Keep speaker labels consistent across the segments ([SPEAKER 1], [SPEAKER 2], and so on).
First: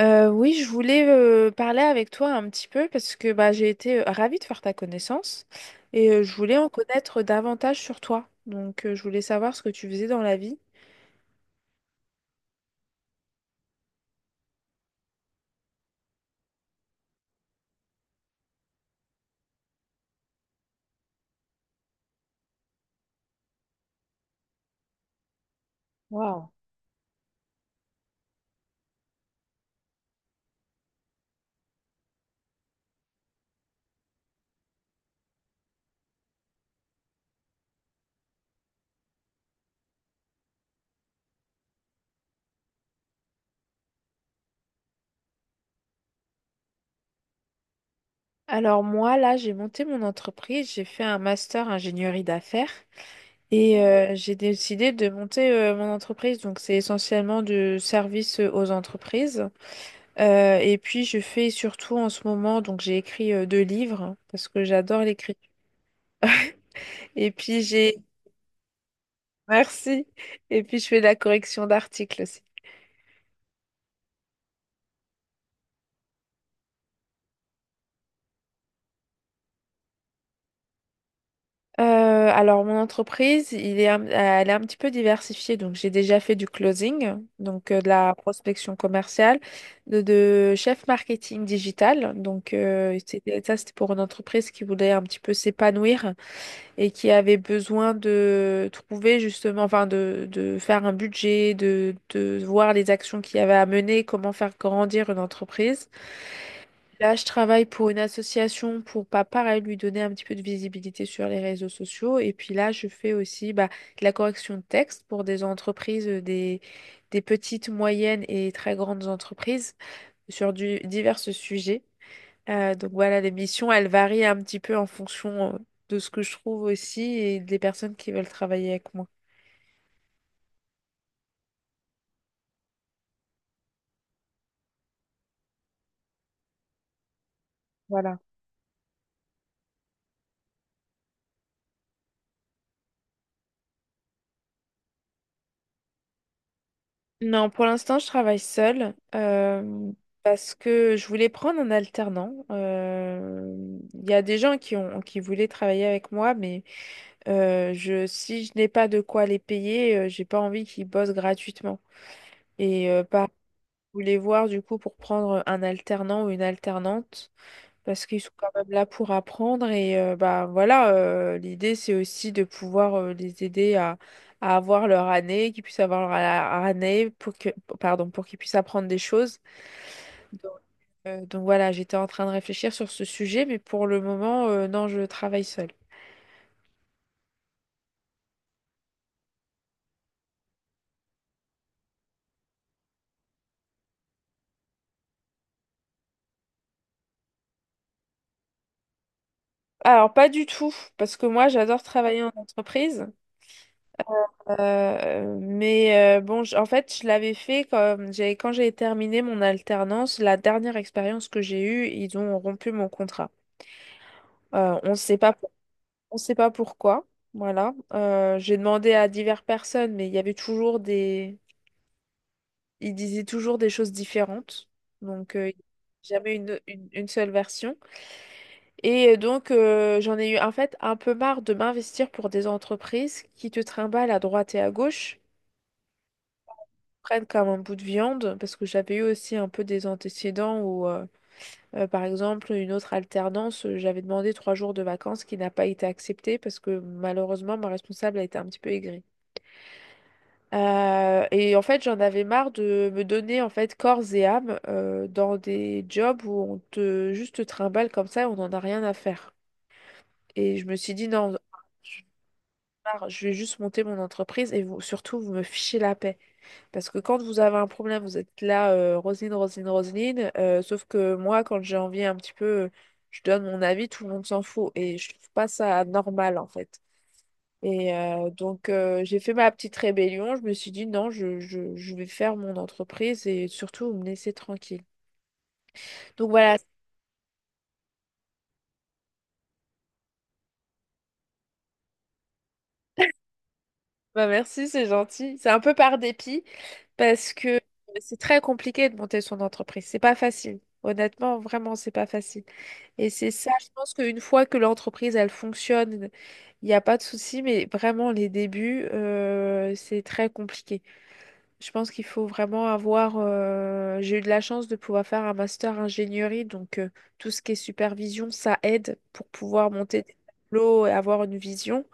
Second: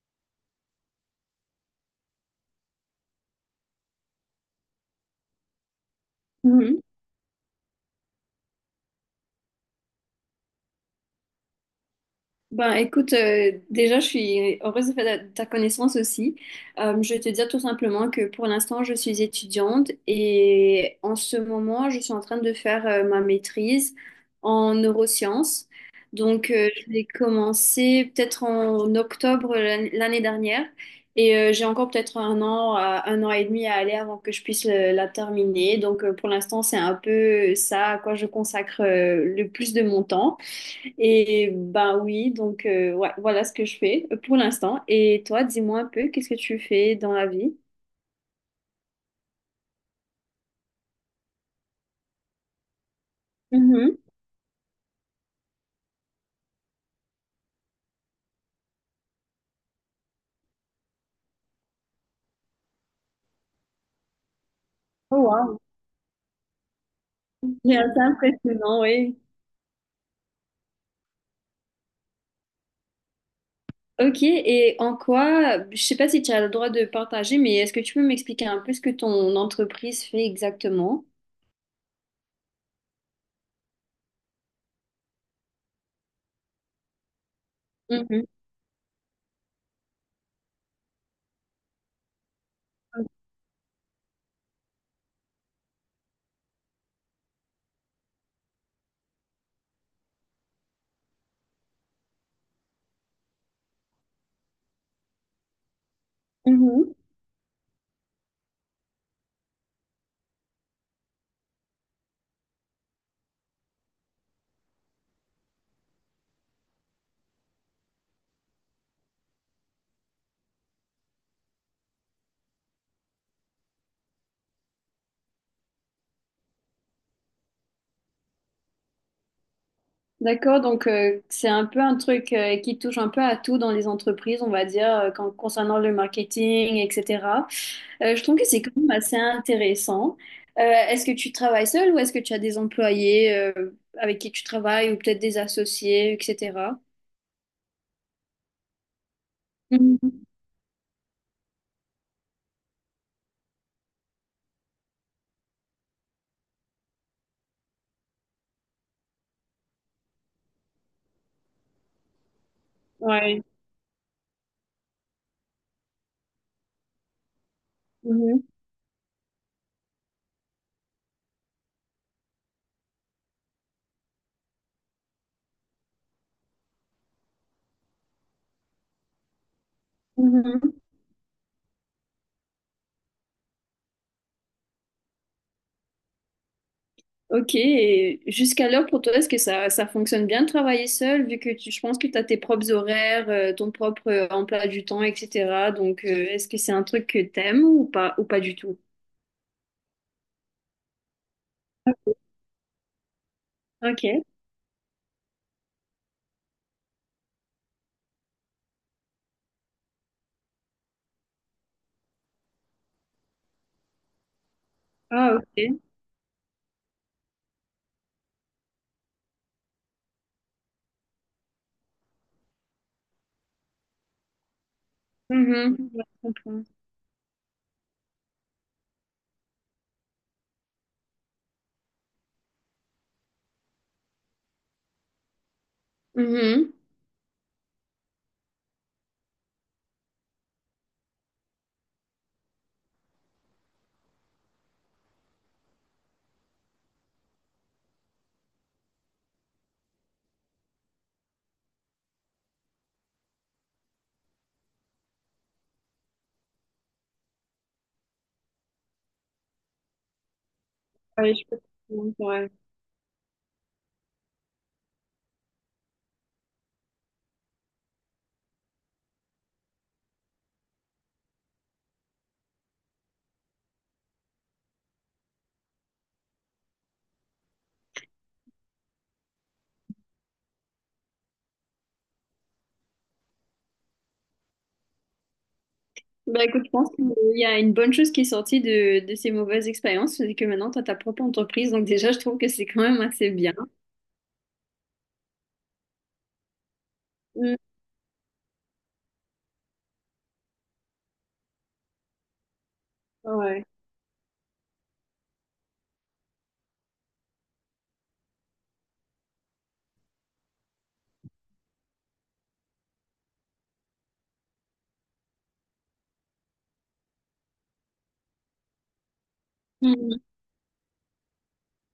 [SPEAKER 1] Oui, je voulais parler avec toi un petit peu parce que j'ai été ravie de faire ta connaissance et je voulais en
[SPEAKER 2] Mhm.
[SPEAKER 1] connaître davantage sur toi. Donc, je voulais savoir ce que tu faisais dans la vie.
[SPEAKER 2] Ben écoute, déjà je suis heureuse de faire ta connaissance aussi. Je vais te dire tout simplement que pour l'instant je suis étudiante et en ce moment je suis en train de faire ma maîtrise en neurosciences. Donc
[SPEAKER 1] Wow.
[SPEAKER 2] euh, je l'ai commencé peut-être en octobre l'année dernière et j'ai encore peut-être un an, un an et demi à aller avant que je puisse la terminer. Donc pour l'instant c'est un peu ça à quoi je consacre le plus de mon temps. Et ben oui, voilà ce que je fais pour l'instant. Et toi, dis-moi un peu, qu'est-ce que tu fais dans la vie?
[SPEAKER 1] Alors, moi, là, j'ai monté mon entreprise, j'ai fait un master ingénierie d'affaires et
[SPEAKER 2] Mhm.
[SPEAKER 1] j'ai décidé de monter mon entreprise. Donc, c'est essentiellement du service aux entreprises. Et puis, je fais surtout en ce moment, donc j'ai écrit deux livres parce que j'adore
[SPEAKER 2] Oh
[SPEAKER 1] l'écriture.
[SPEAKER 2] wow,
[SPEAKER 1] Et puis
[SPEAKER 2] c'est
[SPEAKER 1] j'ai
[SPEAKER 2] assez impressionnant, oui.
[SPEAKER 1] merci. Et puis je fais de la correction d'articles aussi.
[SPEAKER 2] Ok, et en quoi, je sais pas si tu as le droit de partager, mais est-ce que tu peux m'expliquer un peu ce que ton entreprise fait exactement?
[SPEAKER 1] Alors mon entreprise, elle est un petit peu diversifiée. Donc j'ai déjà fait du closing, donc de la
[SPEAKER 2] Mhm.
[SPEAKER 1] prospection commerciale, de chef marketing digital. Ça c'était pour une entreprise qui voulait un petit peu s'épanouir et qui avait besoin de trouver justement, enfin, de faire un budget, de voir les actions qu'il y avait à mener, comment faire grandir une entreprise.
[SPEAKER 2] Mhm.
[SPEAKER 1] Là, je travaille pour une association pour, pas pareil, lui donner un petit peu de visibilité sur les réseaux sociaux. Et puis là, je fais aussi de la correction de texte pour des entreprises, des petites, moyennes et très grandes entreprises sur divers sujets. Donc voilà, les missions, elles varient un petit peu en fonction de ce que je trouve aussi et des personnes qui veulent travailler avec moi.
[SPEAKER 2] D'accord, donc c'est un peu un truc qui touche un peu à tout dans les entreprises, on va dire, concernant le marketing, etc.
[SPEAKER 1] Voilà.
[SPEAKER 2] Je trouve que c'est quand même assez intéressant. Est-ce que tu travailles seul ou est-ce que tu as des employés avec qui tu travailles ou peut-être des associés, etc.
[SPEAKER 1] Non, pour l'instant, je travaille seule
[SPEAKER 2] Mhm.
[SPEAKER 1] parce que je voulais prendre un alternant. Il y a des gens qui voulaient travailler avec moi, mais si je n'ai pas de quoi les payer, j'ai pas envie qu'ils bossent gratuitement. Et par
[SPEAKER 2] Ouais.
[SPEAKER 1] Je voulais voir du coup pour prendre un alternant ou une alternante parce qu'ils sont quand
[SPEAKER 2] Mhm.
[SPEAKER 1] même là pour apprendre et bah voilà, l'idée c'est aussi de pouvoir les aider à avoir leur année, qu'ils puissent avoir leur a- année pour que pardon, pour qu'ils puissent apprendre des choses. donc,
[SPEAKER 2] Mhm.
[SPEAKER 1] euh, donc voilà, j'étais en train de réfléchir sur ce sujet, mais pour le moment non, je travaille seule.
[SPEAKER 2] Ok, et jusqu'alors pour toi, est-ce que ça fonctionne bien de travailler seul, vu que tu, je pense que tu as tes propres horaires, ton propre emploi du temps, etc. Donc, est-ce que c'est un truc que t'aimes ou pas du tout?
[SPEAKER 1] Alors pas du tout, parce que moi j'adore travailler en entreprise,
[SPEAKER 2] Ok.
[SPEAKER 1] mais bon, en fait je l'avais fait quand j'ai terminé mon alternance. La dernière expérience que j'ai eue, ils ont rompu mon contrat. On ne sait pas,
[SPEAKER 2] Ah, ok.
[SPEAKER 1] on sait pas pourquoi. Voilà. J'ai demandé à diverses personnes, mais il y avait toujours ils disaient toujours des choses différentes. Donc, euh,
[SPEAKER 2] Mhm. Ouais, je
[SPEAKER 1] Jamais une,
[SPEAKER 2] comprends.
[SPEAKER 1] une, une seule version. Et donc, j'en ai eu en fait un peu marre de m'investir pour des entreprises qui te trimballent à droite et à gauche,
[SPEAKER 2] Mhm.
[SPEAKER 1] prennent comme un bout de viande, parce que j'avais eu aussi un peu des antécédents où. Par exemple, une autre alternance, j'avais demandé trois jours de vacances qui n'a pas été acceptée parce que malheureusement, ma responsable a été un petit peu aigrie. Et en fait, j'en avais marre de me donner en fait corps et âme dans des jobs où on te juste te trimballe comme ça et on n'en a rien à faire. Et je me suis dit non, j'en
[SPEAKER 2] Ouais, je
[SPEAKER 1] ai
[SPEAKER 2] peux comprendre, ouais.
[SPEAKER 1] marre, je vais juste monter mon entreprise et vous, surtout, vous me fichez la paix. Parce que quand vous avez un problème, vous êtes là, Roselyne, Roselyne, Roselyne. Sauf que moi, quand j'ai envie un petit peu, je donne mon avis, tout le monde s'en fout. Et je trouve pas ça normal, en fait. Et donc, j'ai fait ma petite rébellion. Je me suis dit non, je vais faire mon entreprise et surtout, vous me laissez tranquille. Donc
[SPEAKER 2] Bah
[SPEAKER 1] voilà,
[SPEAKER 2] écoute, je pense qu'il y a une bonne chose qui est sortie de ces mauvaises expériences, c'est que maintenant tu as ta propre entreprise, donc déjà je trouve que c'est quand même assez bien.
[SPEAKER 1] bah, merci, c'est gentil. C'est un peu par dépit parce que
[SPEAKER 2] Mhm.
[SPEAKER 1] c'est très compliqué de monter son entreprise. C'est pas facile. Honnêtement, vraiment, c'est pas facile. Et c'est ça,
[SPEAKER 2] Ouais.
[SPEAKER 1] je pense qu'une fois que l'entreprise, elle fonctionne, il n'y a pas de souci, mais vraiment, les débuts, c'est très compliqué. Je pense qu'il faut vraiment avoir. J'ai eu de la chance de pouvoir faire un master ingénierie, donc tout ce qui est supervision, ça aide pour pouvoir monter des
[SPEAKER 2] Mhm.
[SPEAKER 1] tableaux et avoir une vision.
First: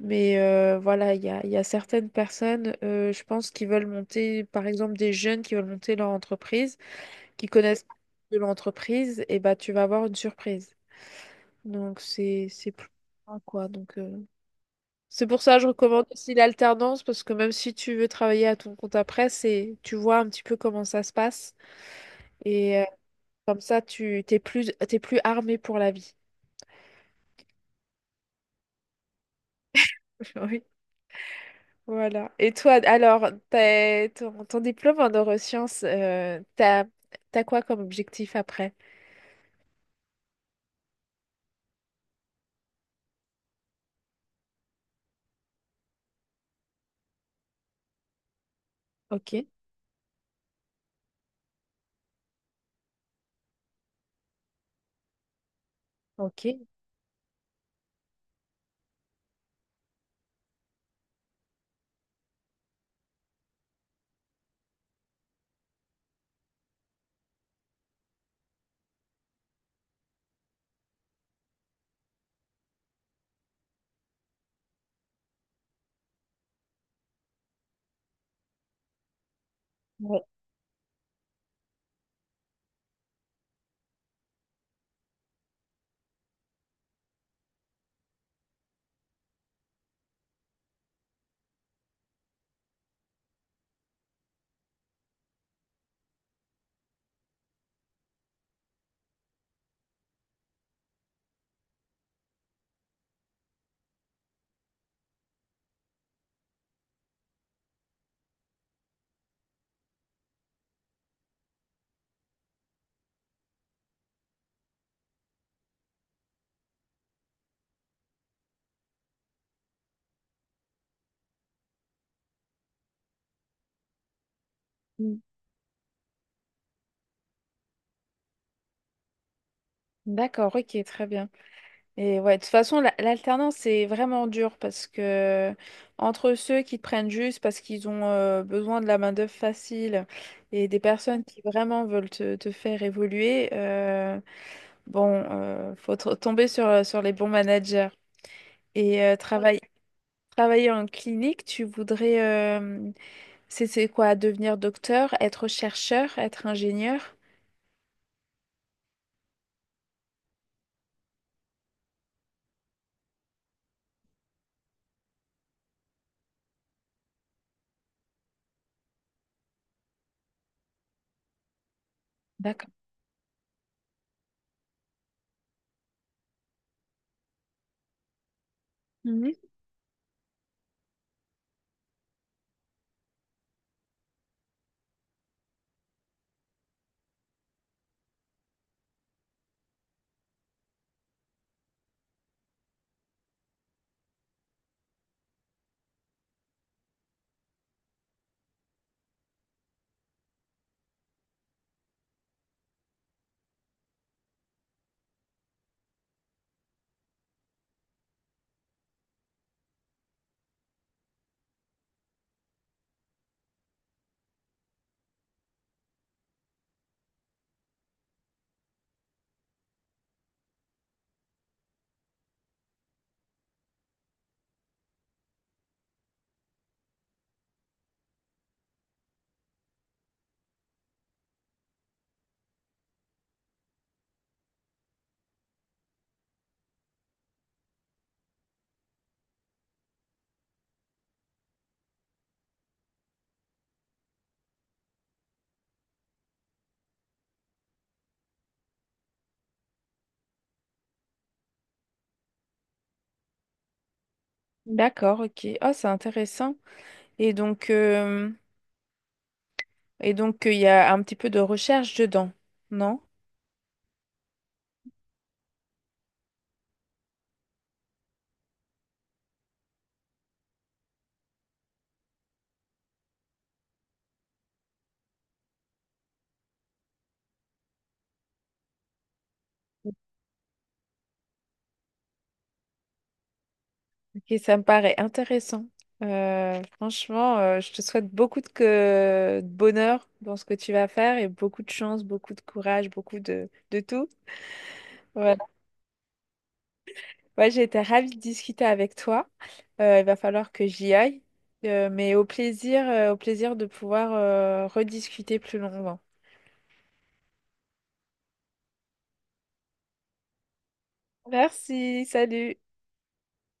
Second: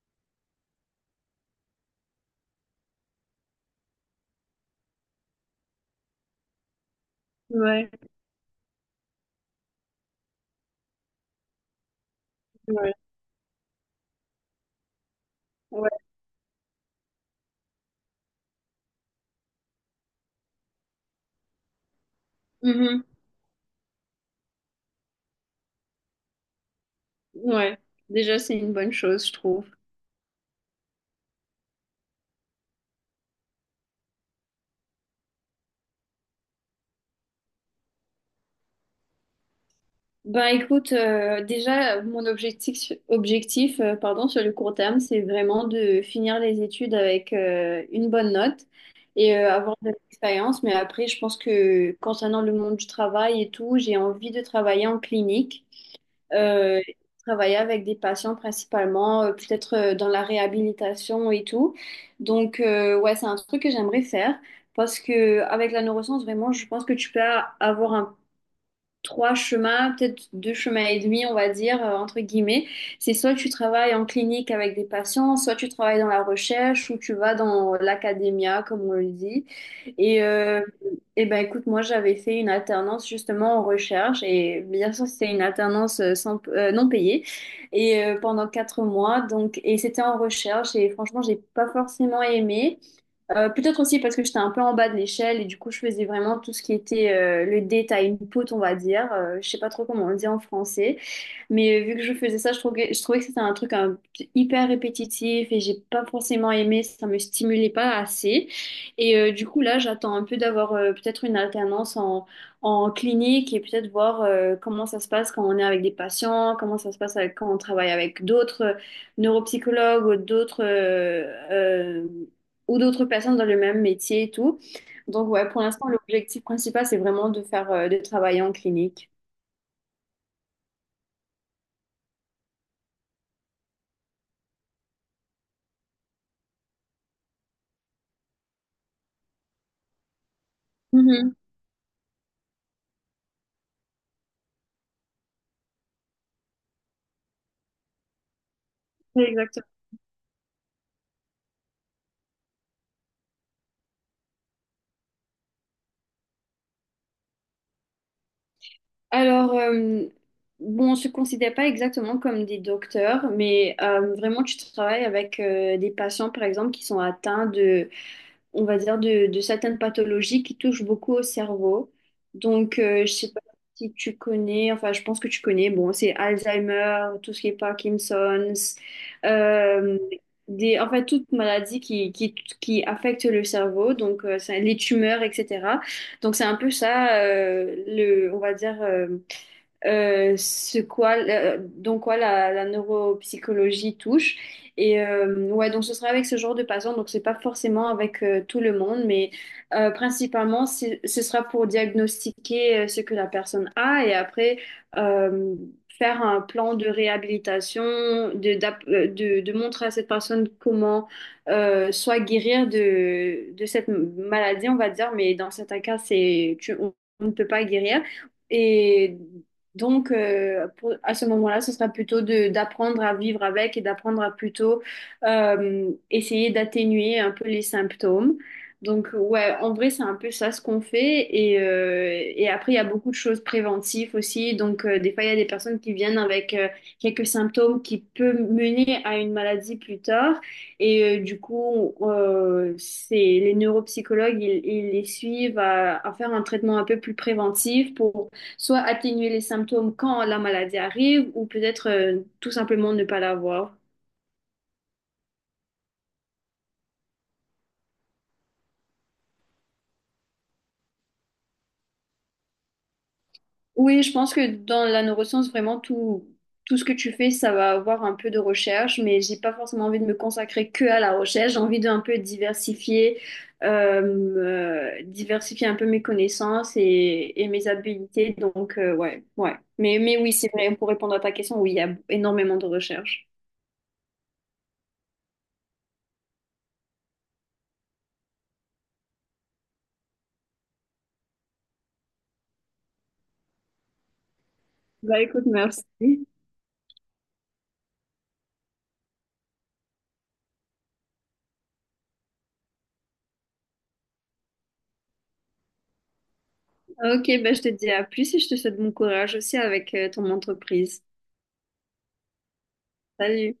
[SPEAKER 1] Mais voilà, il y a certaines personnes, je pense, qui veulent monter, par exemple, des jeunes qui veulent monter leur entreprise, qui connaissent
[SPEAKER 2] Ouais.
[SPEAKER 1] pas de l'entreprise, et bah, tu vas avoir une surprise. Donc c'est plus
[SPEAKER 2] Ouais.
[SPEAKER 1] loin, quoi. C'est pour ça que je
[SPEAKER 2] Ouais.
[SPEAKER 1] recommande aussi l'alternance, parce que même si tu veux travailler à ton compte après, c'est tu vois un petit peu comment ça se passe et
[SPEAKER 2] Mhm.
[SPEAKER 1] comme ça tu t'es plus armé pour la vie.
[SPEAKER 2] Ouais, déjà c'est une bonne chose, je trouve.
[SPEAKER 1] Oui. Voilà. Et toi, alors, ton, ton diplôme en neurosciences, t'as quoi comme objectif après?
[SPEAKER 2] Ben écoute, déjà mon objectif, sur le court terme, c'est vraiment de finir les études avec une bonne note
[SPEAKER 1] Ok,
[SPEAKER 2] et avoir de l'expérience. Mais après, je pense que concernant le monde du travail et tout, j'ai envie de travailler en clinique.
[SPEAKER 1] ok.
[SPEAKER 2] Euh, Travailler avec des patients principalement, peut-être dans la réhabilitation et tout. Donc, ouais, c'est un truc que j'aimerais faire parce que avec la neuroscience, vraiment, je pense que tu peux avoir un trois chemins, peut-être deux chemins et demi, on va dire, entre guillemets. C'est soit tu travailles en clinique avec des patients, soit tu travailles dans la recherche ou tu vas dans l'académia, comme on le dit. Et,
[SPEAKER 1] Ouais.
[SPEAKER 2] euh, eh ben, écoute, moi, j'avais fait une alternance justement en recherche et bien sûr, c'était une alternance sans, non payée et pendant quatre mois. Donc, et c'était en recherche et franchement, j'ai pas forcément aimé. Peut-être aussi parce que j'étais un peu en bas de l'échelle et du coup je faisais vraiment tout ce qui était le détail une pote on va dire. Je sais pas trop comment on le dit en français. Mais vu que je faisais ça, je trouvais que c'était hyper répétitif et j'ai pas forcément aimé, ça me stimulait pas assez. Et du coup, là, j'attends un peu d'avoir peut-être une alternance en clinique et peut-être voir comment ça se passe quand on est avec des patients, comment ça se passe quand on travaille avec d'autres neuropsychologues euh, ou d'autres personnes dans le même métier et tout.
[SPEAKER 1] Mm.
[SPEAKER 2] Donc, ouais, pour l'instant, l'objectif principal, c'est vraiment de faire, de travailler en clinique.
[SPEAKER 1] D'accord, ok, très bien. Et ouais, de toute façon, l'alternance, c'est vraiment dur parce que entre ceux qui te prennent juste parce qu'ils ont besoin de la main-d'œuvre facile et des personnes
[SPEAKER 2] Mhm.
[SPEAKER 1] qui vraiment veulent te faire évoluer, bon, faut tomber sur, sur les bons managers. Et euh, Ouais. travailler,
[SPEAKER 2] Exactement.
[SPEAKER 1] travailler en clinique, tu voudrais, euh, c'est quoi, devenir docteur, être chercheur, être ingénieur?
[SPEAKER 2] Alors, bon, on se considère pas exactement comme des docteurs, mais vraiment, tu travailles avec des patients, par exemple, qui sont atteints de, on va dire, de certaines pathologies qui touchent beaucoup au cerveau.
[SPEAKER 1] D'accord.
[SPEAKER 2] Donc, je sais pas si tu connais, enfin, je pense que tu connais, bon, c'est Alzheimer, tout ce qui est Parkinson's,
[SPEAKER 1] Mhm.
[SPEAKER 2] euh, en fait, toute maladie qui affecte le cerveau, donc les tumeurs, etc. Donc, c'est un peu ça, on va dire, dans quoi la neuropsychologie touche. Et ouais, donc ce sera avec ce genre de patients, donc c'est pas forcément avec tout le monde, mais principalement ce sera pour diagnostiquer ce que la personne a et après euh, faire un plan de réhabilitation, de montrer à cette personne comment soit guérir de cette maladie, on va dire, mais dans certains cas, on ne peut pas guérir. Et donc, à ce moment-là, ce sera plutôt d'apprendre à vivre avec et d'apprendre à plutôt essayer d'atténuer un peu les symptômes. Donc, ouais, en vrai, c'est un peu ça ce qu'on fait. Et après, il y a beaucoup de choses préventives aussi. Donc, des fois, il y a des personnes qui viennent avec quelques symptômes qui peuvent mener à une maladie plus tard. Et du coup, c'est les neuropsychologues, ils les suivent à faire un traitement un peu plus préventif pour soit atténuer les symptômes quand la maladie arrive, ou peut-être tout simplement ne pas l'avoir.
[SPEAKER 1] D'accord, ok. Oh, c'est intéressant. Et donc, euh, Et donc, il y a un petit peu de recherche dedans, non?
[SPEAKER 2] Oui, je pense que dans la neuroscience, vraiment, tout ce que tu fais, ça va avoir un peu de recherche, mais j'ai pas forcément envie de me consacrer que à la recherche. J'ai envie d'un peu diversifier, euh, diversifier un peu mes connaissances et mes habilités. Donc, ouais, ouais. Mais oui, c'est vrai, pour répondre à ta question, oui, il y a énormément de recherche.
[SPEAKER 1] Ok, ça me paraît intéressant. Franchement, je te souhaite beaucoup de bonheur dans ce que tu vas faire et beaucoup de chance, beaucoup de courage, beaucoup de tout.
[SPEAKER 2] Bah écoute,
[SPEAKER 1] Voilà.
[SPEAKER 2] merci.
[SPEAKER 1] Ouais, j'ai été ravie de discuter avec toi. Il va falloir que j'y aille, mais au plaisir de pouvoir rediscuter plus longuement.
[SPEAKER 2] Ok, ben je te dis à plus et je te souhaite bon courage aussi avec ton entreprise.
[SPEAKER 1] Merci, salut.
[SPEAKER 2] Salut.